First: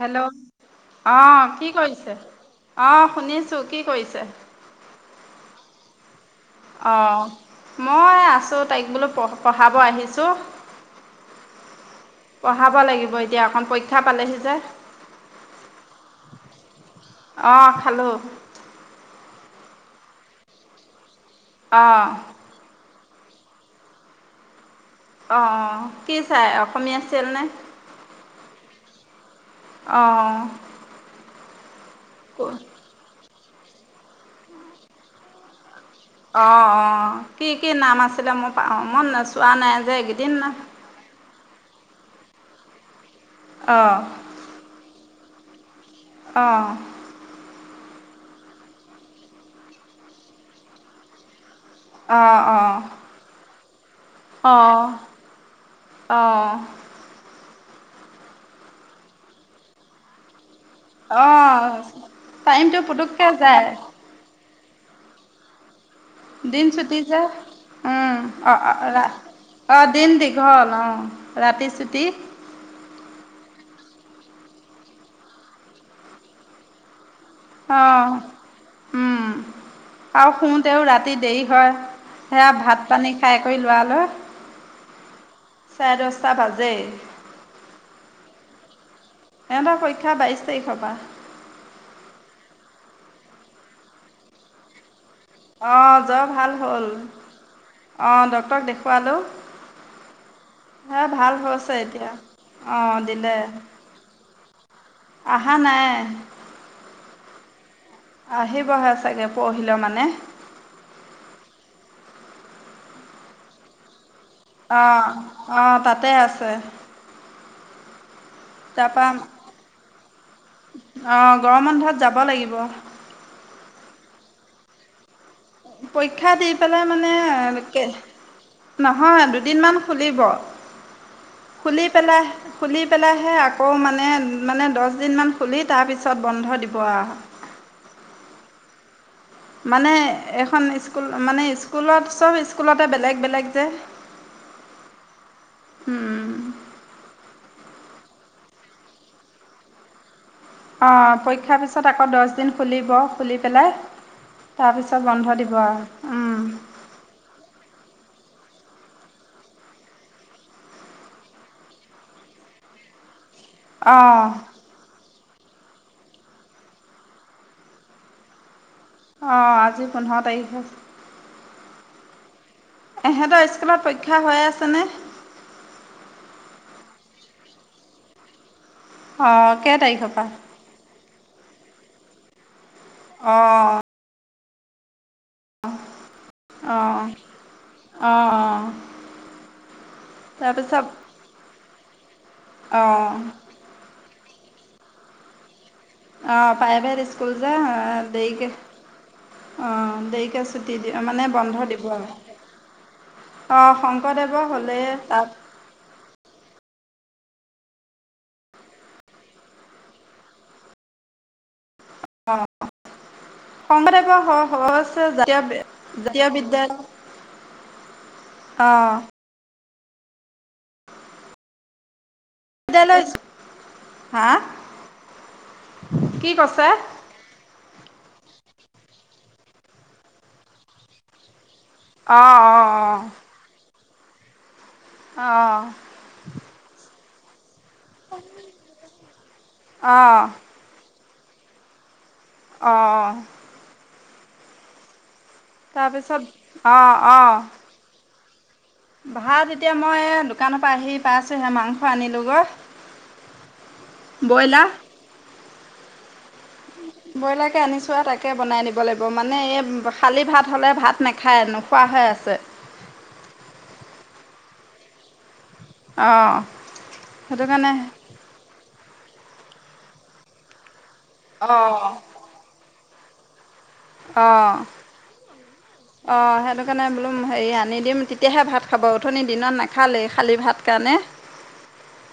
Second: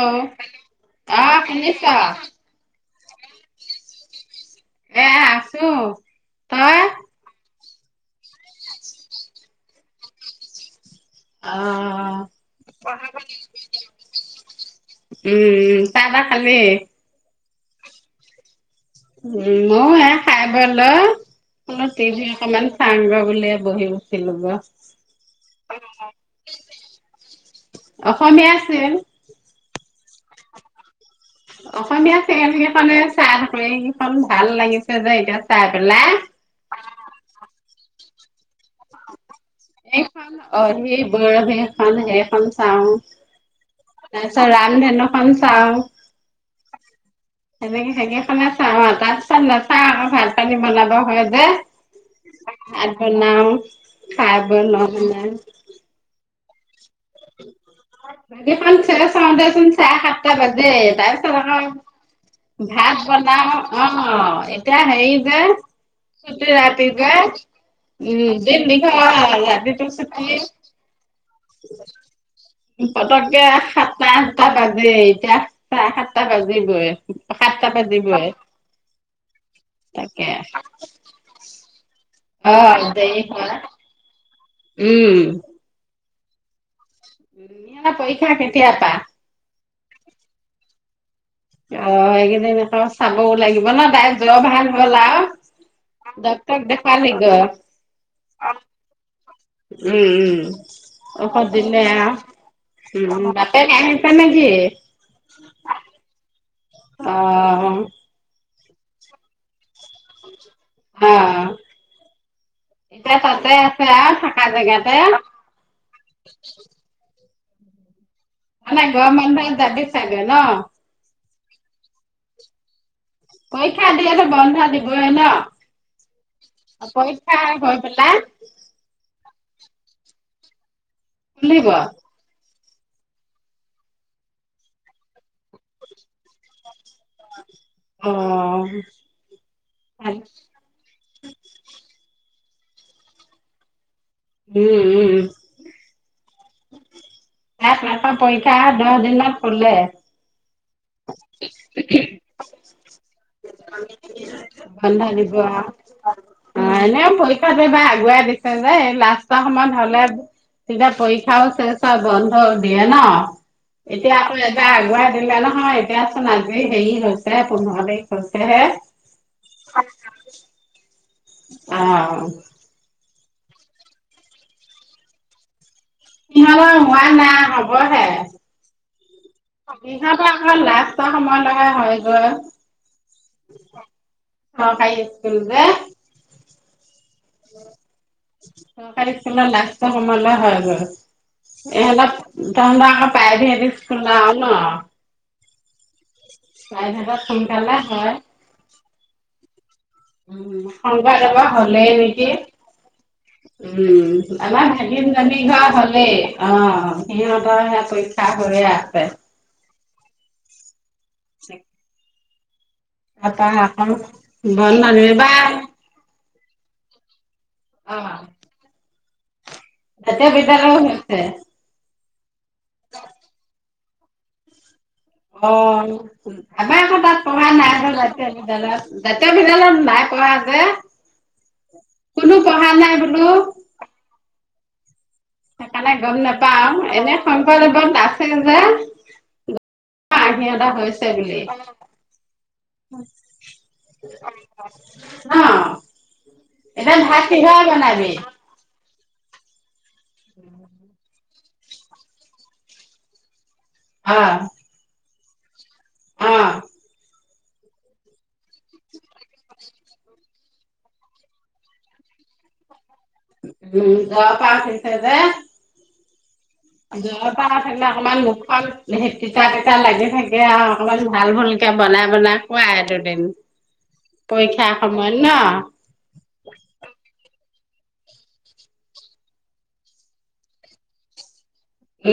Hello আহ কি কৰিছে? অঁ শুনিছো। কি কৰিছে? এ আছো। তই অঁ মই আছোঁ। তাইক বোলো পঢ পঢ়াব আহিছোঁ। অ পঢ়াব লাগিব এতিয়া অকন পৰীক্ষা পালেহি যে। উম উম। চাহ তাহ খালেই? অঁ খালো। উম মইও এ খাই বৈ লৈ বোলো অঁ টিভি অকমান চাংগৈ বুলিয়েই বহি লৈছিলো গৈ। অ অ কি চাই অসমীয়া ছিৰিয়েল নে? অসমীয়া চিৰিয়েল অঁ। অসমীয়া ক। সেইখনে চাই থাকো। সেইখন ভাল লাগিছে যে এতিয়া চাই পেলাই। অঁ অঁ কি কি নাম আছিলে? মোৰ মই চোৱা নাই যে এইকেইদিন। পূৰৱী এখন সেইখন চাওঁ। অ। তাৰপিছত ৰানধেনু খন চাওঁ। অঁ। সেনেকে সেইকেইখনে চাওঁ আৰু তাৰপিছত নাচাওঁ আক ভাত পানী বনাব হয় যে। অঁ অ। বনাওঁ খাই বৈ লৈ কেনে অ'। সেইখন ছিৰিয়েল চাওঁতেচোন চাৰে সাতটা বাজেই। তাৰপিছত অঁ আকৌ টাইমটো ভাত পুটুককৈ যায়। বনাওঁ অ', এতিয়া হেৰি যে ছুটি দিন ৰাতি চুটি যে। উম, দিন অ', অ', দীঘল ৰাতিটো ৰা-অ', দিন ছুটি দীঘল অ', ৰাতি চুটি। পতককে সাতটা আঠটা বাজেই, এতিয়া চাৰে সাতটা বাজিবই। সাতটা অ', বাজিবই উম, তাকে আৰু শুতেয়ো ৰাতি দেৰি হয়। সেয়া অ ভাত পানী দেৰি খাই হয় কৰি লোৱা লৈ উম। চাৰে দচটা বাজেই। [unintelligible] পৰীক্ষা কেতিয়া পা? সিহঁতৰ পৰীক্ষা বাইছ তাৰিখৰ পা। অ', এইকিদিন আকৌ চাবও লাগিব ন' তাই জ্বৰ ভাল হ'ল আৰু? অ', জ্বৰ ভাল হ'ল। অ', ডক্তৰক দেখুৱালোঁ। উম, উম। হে ভাল ঔষধ হৈছে দিলে আ এতিয়া অঁ উম, বাপেক আহিছে নেকি? আহা নাই। অ'। আহিবহে চাগে পৰহিলৈ মানে। অ', এতিয়া তাতে আছে আৰু চাক অ', অ', তাতে আছে। মানে গৰম বন্ধত যাবি চাগে ন? অ', গৰম বন্ধত যাব লাগিব। পৰীক্ষা দিয়তো বন্ধ দিবই ন? পৰীক্ষা দি পেলাই মানে পৰীক্ষা হৈ কেই পেলাই নহয় দুদিনমান খুলিব, খুলিব। খুলি পেলাই খুলি পেলাইহে আকৌ মানে মানে দচদিনমান খুলি তাৰপিছত বন্ধ দিব আৰু। অ' মানে উম, এখন ইস্কুল মানে ইস্কুলত চব ইস্কুলতে বেলেগ বেলেগ যে উম, উম। উম [unintelligible] পৰীক্ষা দহ দিনত খুলে। অ', পৰীক্ষাৰ পিছত আকৌ দচদিন খুলিব খুলি পেলাই তাৰপিছত বন্ধ দিব আৰু উম অ', এনেও পৰীক্ষাটো এইবাৰ আগুৱাই দিছে যে, লাষ্টৰ সময়ত হ'লে তেতিয়া পৰীক্ষাও শেষ হয়, বন্ধ দিয়ে ন? এতিয়া অঁ আকৌ এবাৰ আগুৱাই দিলে ন? ন' এতিয়াচোন আজি হেৰি হৈছে পোন্ধৰ তাৰিখ হৈছে হে। অ', আজি পোন্ধৰ তাৰিখহে। অ'। এহেঁতৰ ইস্কুলত পৰীক্ষা হৈয়ে আছেনে? ইহঁতৰ হোৱা নাই হ'বহে। অ', কেই তাৰিখৰ ইহঁতৰ পৰা? আকৌ লাষ্টৰ সময় লৈহে হয়গৈ। অ' চৰকাৰী ইস্কুল যে অ অ [inaudible] অ', চৰকাৰী স্কুল লাষ্ট সময়লৈ তাৰপিছত হয়গৈ ইহতক তহতৰ আকৌ অ', প্ৰায়ভেত স্কুল যাওঁ ন অ প্ৰাইভেট প্ৰাইভেটত স্কুল যে সোনকালে হয় দেৰিকে অ দেৰিকে ছুটি দিয়ে মানে শংকৰদেৱৰ বন্ধ দিব হলেই আৰু। নেকি অ', উম শংকৰদেৱৰ আমাৰ হ'লে তাত ভাগিনজনিঘৰ হলেই অ সিহঁতৰ সে পৰীক্ষা হৈয়ে আছে চ [unintelligible] অঁ শংকৰদেৱৰ স বন্ধ সহজ এইবাৰ জাতীয় জাতীয় বিদ্যালয় অ অঁ জাতিয় বিদ্যালয় হৈছে জাতীয় বিদ্যালয় হা অ কি কৈছে? যাবা আকৌ অ', তাত পঢ়া নাই বোলে জাতীয় বিদ্যালয়ত জাতীয় বিদ্যালয়ত নাই পঢ়া যে কোনো পঢ়া নাই অ', বোলো অঁ সেইকাৰণে গম নাপাও এনে শংকৰদেৱত আছে যে অ', অ', কিবা হৈছে বুলি অ', অ তাৰপিছত এতিয়া অ', ভাত অ'। কিহৰে বনাবি ভাত এতিয়া মই দোকানৰ পৰা আহি পাইছোঁহে মাংস আনিলোগৈ অ বইলা অ ব্ৰইলাকে আনিছোঁ আৰু তাকে বনাই নিব লাগিব মানে এই খালী ভাত হ'লে ভাত নাখায় নোখোৱা হৈ আছে। উম ঘৰৰ পৰা আনিছে যে অঁ জৰ সেইটো পৰাৰ কাৰণে উথিলে অকমান মুখখন তিতা তিতা লাগি থাকে আৰু অকমান ভাল ভুলকে অঁ অঁ বনাই বনাই খোৱা দুদিন পৰীক্ষা সময়ত ন। অঁ সেইটো কাৰণে বোলো হেৰি আনি দিম তেতিয়াহে ভাত খাব উঠনি দিনত নাখালেই খালী ভাত কাৰণে।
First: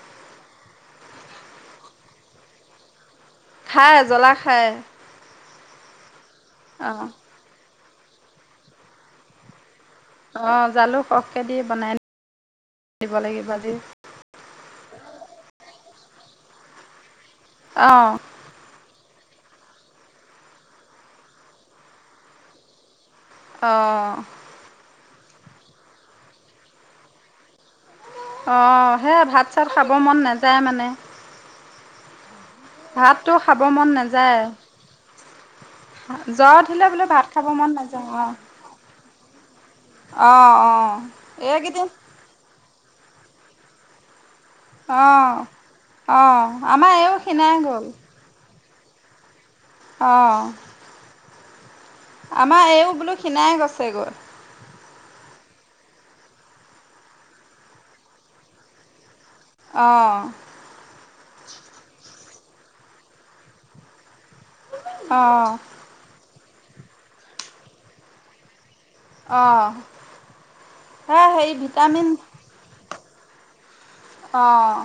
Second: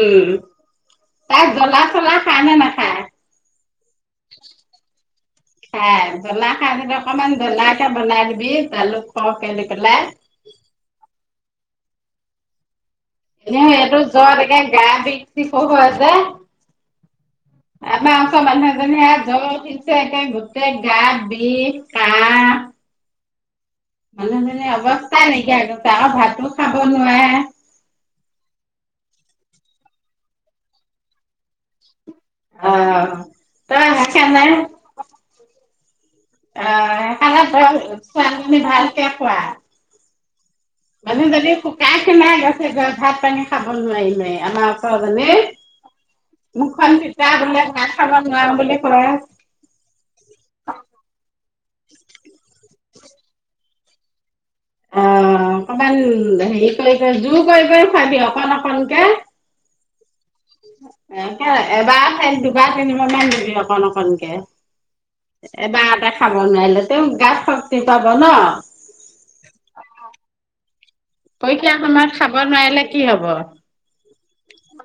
উম তাই জ্বলা চলা খায় নে নাখায়। খাই জ্বলা খায়। খাই জলা খায় অঁ অকমান জলাকে বনাই দিবি জালুক সৰহ কে দি পেলাই। অ' জালুক সৰহকে দি বনাই দিব লাগিব এনে আজি এইটো জৰ একে গা বিক সিখও হয় যে আমাৰ। অঁ আমাৰ ওচৰ মানুহ এজনি জৰ উঠিছে একেই গোটেই গা বিষ কাহ অঁ মানু্হ জনি অৱস্থা নাইকিয়া হৈ গৈছে আৰু ভাতো খাব নোৱাৰে। অঁ সেয়াই ভাত চাত খাব মন নাযায় মানে। আহ ভাতটো খাব তই মন নাযায়। সেইকাৰণে জ্বৰ উঠিলে বোলো ভাত আহ খাব সেইকাৰণে মন তই নাযায় অ ছোৱালীজনী ভালকে অঁ অঁ মানুহ যদি শুকাই শিনাই গৈছেগৈ ভাত পানি খাব নোৱাৰি নোৱাৰি আমাৰ ওচৰৰ অ জনি অ আমাৰ মুখখন এইও তিতা খীণাই বোলে গ'ল ভাত খাব নোৱাৰো বুলি কয়। অঁ। আমাৰ এইও বোলো খিনাই গৈছে গৈ। অ' অকমান হেৰি কৰি জোৰ কৰি কৰি খোৱাবি অকন অকনকে। অঁ। এ এবাৰ ঠাইত দুবাৰ তিনি বাৰমান দিবি অকন অকনকে। অ এবাৰতে খাব নোৱাৰিলে, তেওঁ গাত শক্তি পাব ন। অঁ। পৰীক্ষা সময়ত খাব নোৱাৰিলে কি হব। অঁ।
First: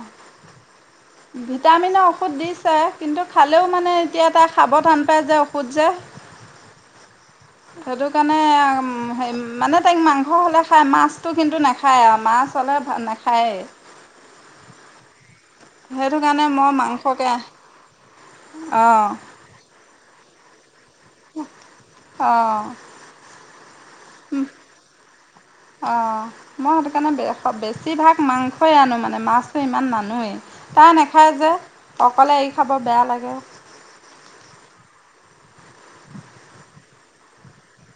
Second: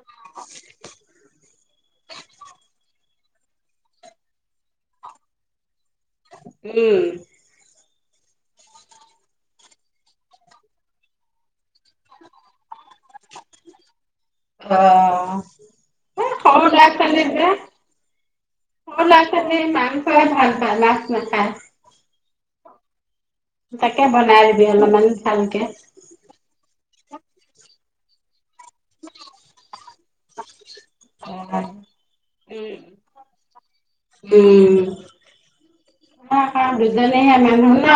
ভিটামিন ঔষধ দিছে, কিন্তু খালেও মানে এতিয়া তাই খাব তান পায় যে ঔষধ যে। [inaudible] উম। [inaudible] সেইটো কাৰণে হে মানে তাইক মাংস হ'লে খায়, মাছটো কিন্তু নাখায় আৰু মাছ হ'লে নাখায়। খায়ইয়ে। সেইটো অ' এই কাৰণে সৰু মই লৰা-ছোৱালী মাংসকে যে সৰু অঁ লৰা সৰু লৰা-ছোৱালী মাংসই ভাল পায়। নাখায়। অ'। তাকে বনাই দিবি অলমান ভালকে। অঁ মই সেইটো কাৰণে বেছিভাগ মাংসই আনো, মানে মাছটো ইমান নানোৱেই। তাই নাখায় যে, অকলে এৰি খাব বেয়া লাগে। উম। [unintelligible] দুজনীহে মানুহ ন,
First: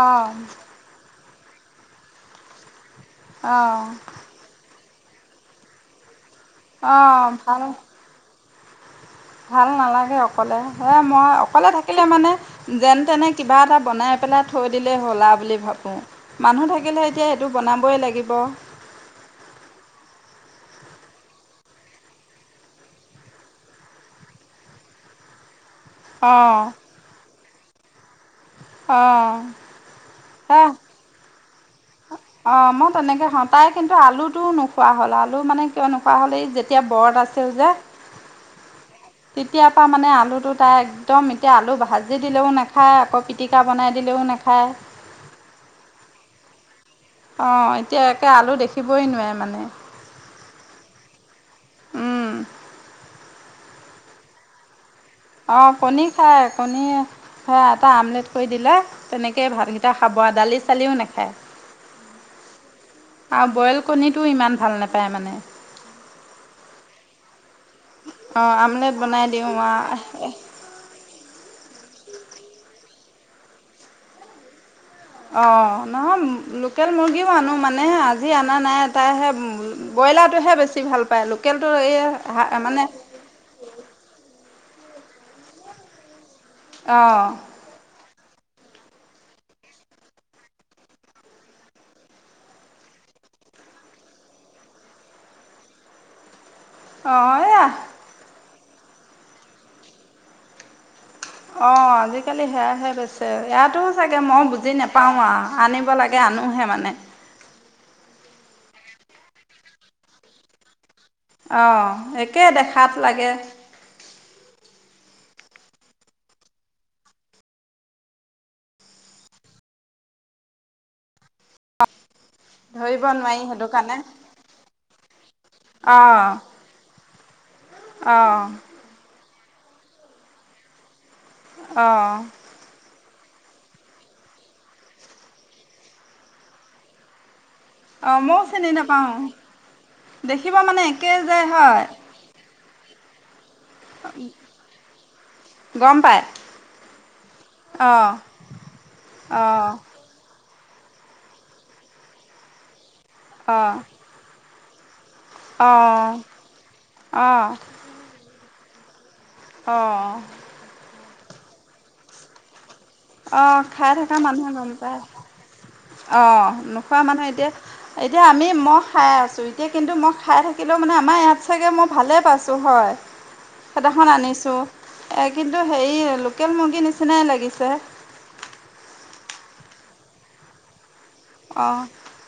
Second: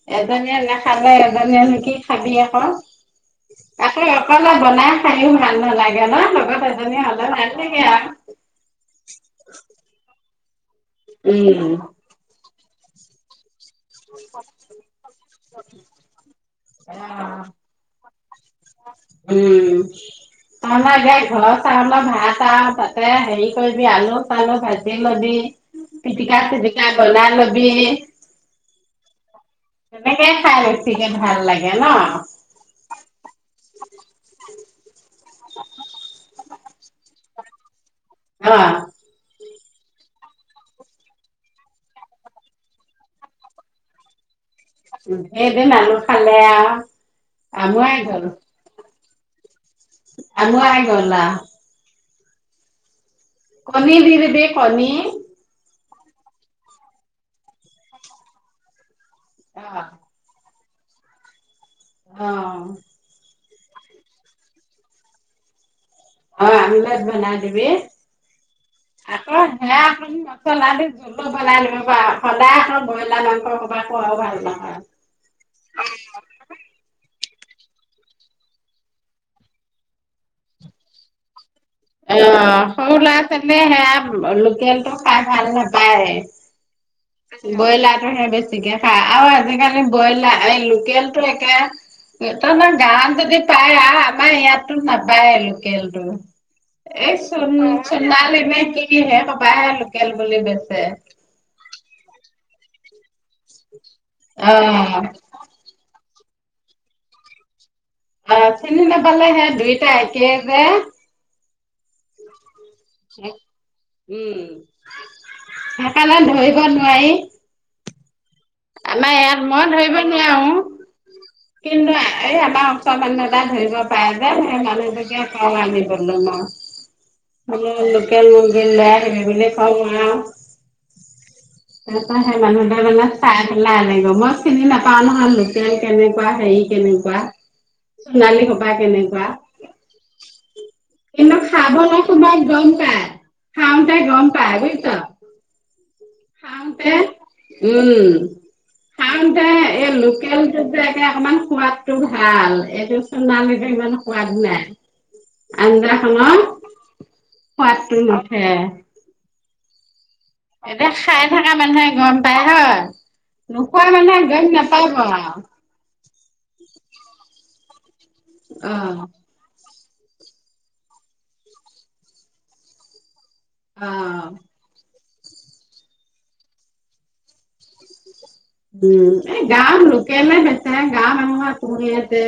অঁ এজনীয়ে নাখ খালে এজনীয়েনো কি খাবি আক। আহ। অকলে বনাই খাইও ভাল নালাগে ন, লগত এজনী হলে ভাল লাগে আও। ভাল নালাগে অকলে সে মই অকলে উম, থাকিলে মানে যেন তেনে কিবা এটা বনাই পেলাই থৈ দিলেই হ'লা বুলি ভাবোঁ। মানুহ থাকিলে এতিয়া অ', সেইটো বনাবই লাগিব। উম। [unintelligible] ঘৰ চাউল ভাত আও, তাতে হেৰি কৰিবি আলু-চালু ভাজি লবি। অঁ পিটিকা-চিটিকা বনাই লবি। অঁ তেনেকে খাই বেছিকে ভাল লাগে ন। অ' মই তেনেকে খাওঁ, তাই কিন্তু আলুটোও নোখোৱা হ'ল আল আলু মানে কিয় নোখোৱা হ'ল, এই যেতিয়া বৰত আছে যে। অঁ। তেতিয়া পাৰা মানে আলুটো তাই একদম এতিয়া আলু ভাজি দিলেও নাখায়, আকৌ পিটিকা বনাই দিলেও নাখায়। [unintelligible] খালে আও। অঁ, এতিয়া একে আলু দেখিবই নোৱাৰে মানে। আমুৱাই গল আও। উম। কণী দি দিবি কণী। অ' কণী খায়, কণী সেই এটা আমলেট কৰি দিলে তেনেকেই অ ভাতকেইটা খা বৰা দালি চালিও নেখায় অ আৰু বইল কণীটোও ইমান ভাল নেপায় মানে অ আমলেট বনাই দিবি অঁ আমলেট বনাই আকৌ দিওঁ সেয়া আকনো আৰু মছলা দিব বনাই তেনুকা সদায় আক ব্ৰইলাৰ মাংস হোপা খোৱাও ভাল নহয় অঁ নহয় লোকেল মুৰ্গীও আনো মানে আজি অনা নাই তাইহে ব্ৰইলাৰটোহে বেছি ভাল পায় লোকেলটো এই হা মানে তেনে সেয়া লোকেল টো খাই ভাল নাপায় অঁ ব্ৰইলাৰটোহে বেছিকে খাই আৰু আজিকালি ব্ৰইলাৰ এই লোকেল টো একে তহতৰ গাৱত যদি পায় আ আমাৰ ইয়াততো নাপায় লোকেলটো এই চ অঁ এয়া চোণাল এনে কিহে হোপাহে লোকেল বুলি বেছে অ আজিকালি সেয়াহে বেছে ইয়াতো চাগে মই বুজি অ', নাপাও আ আনিব লাগে আনোহে মানে অ চিনি নাপালে হে দুইটা একেহে অ একে দেখাত লাগে উম সেকাণে ধৰিব নোৱাৰি আমাৰ ইয়াত মই ধৰিব নোৱাও কিন্তু এই আমাৰ ওচৰ ধৰিব মানুহ নোৱাৰি এটা সেইটো ধৰিব কাৰণে পাৰে যে সেই মানুহটোকে কওঁ আনি বলৈ মই [unintelligible] বোলো লোকেল অঁ মূৰ্গী লৈ আহিবি বুলি কও মই আউ অঁ তাপা সেই মানুহটোৱে মানে চাই পেলাই আনেগৈ মই চিনি নাপাও নহয় লোকেল কেনেকুৱা হেৰি কেনেকুৱা অঁ ময়ো সোণালী চিনি সবা নাপাওঁ কেনেকুৱা দেখিব মানে একেই যে কিন্তু হয় খাবলে তোমাৰ গম পায় খাওঁতে গম পায় বুইছ গম পায় খাওঁতে উম অঁ খাওতে অঁ এই লোকেলটো যে একে অকমান সোৱাদ টো ভাল এইটো সোণালীটো অঁ ইমান সোৱাদ নাই আঞ্জা অ', খনৰ অ', সোৱাদ উম নুঠে অঁ এতিয়া খাই থকা মানুহে গম পায় হয় অ', নোখোৱা খাই থকা মানুহে গম নাপাব পায়। অ নোখোৱা মানুহ এতিয়া এতিয়া আমি ম অ', খাই আছো এতিয়া কিন্তু মই খাই থাকিলেও মানে আমাৰ ইয়াত চাগে মই ভালেই পাইছোঁ হয় সেইদাখন অ'। আনিছো এ কিন্তু হেৰি লোকেল মুৰ্গীৰ নিচিনাই লাগিছে উম এই গাৱত লোকেলে বেচ গাৱৰ মানুহৰ অ', পোহোনিয়াতে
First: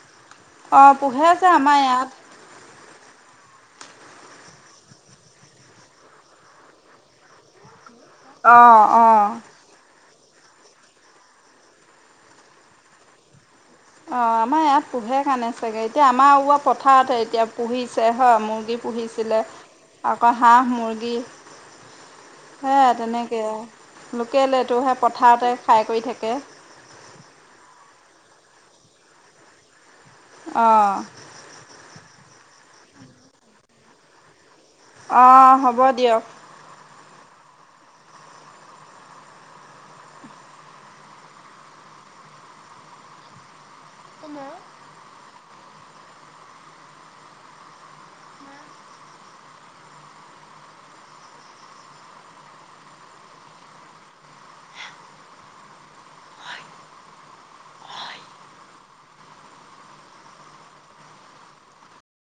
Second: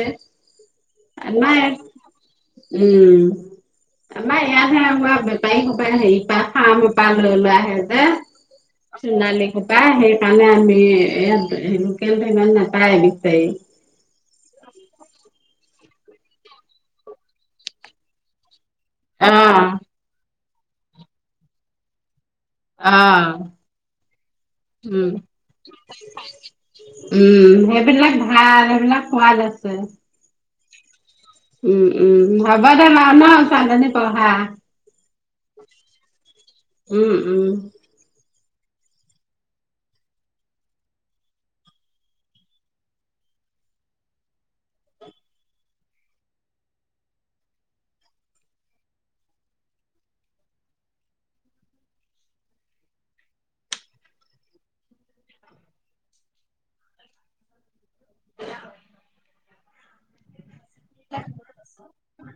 অ', পোহে যে আমাৰ ইয়াত, নাই উম আমাৰ ইয়াতহে আমাৰ বেপাৰী সোপাই হেৰি পা ফাৰ্মৰ পা লৈ লোৱা আহে অ', যে অ'। চুণালী সোপা সেই কাৰণে আমি ইয়াত লোকেলটো ইমান নাপায় বিচাৰি অ আমাৰ ইয়াত পোহে কাৰণে চাগে এতিয়া আমাৰ ওৱা পথাৰতে এতিয়া পুহিছে হয় মুৰ্গী পুহিছিলে অ', আকৌ হাঁহ মুৰ্গী সেয়া অ', তেনেকে আউ লোকেলেটো সে উম। পথাৰতে খাই কৰি থাকে উম সেইবিলাক ভাল সেইবিলাক সোৱাদ আছে অ উম উম হব দে মা ন, ছোৱালী জনী পঢ়া। অঁ হ'ব দিয়ক। উম উম। [unintelligible] [unintelligible]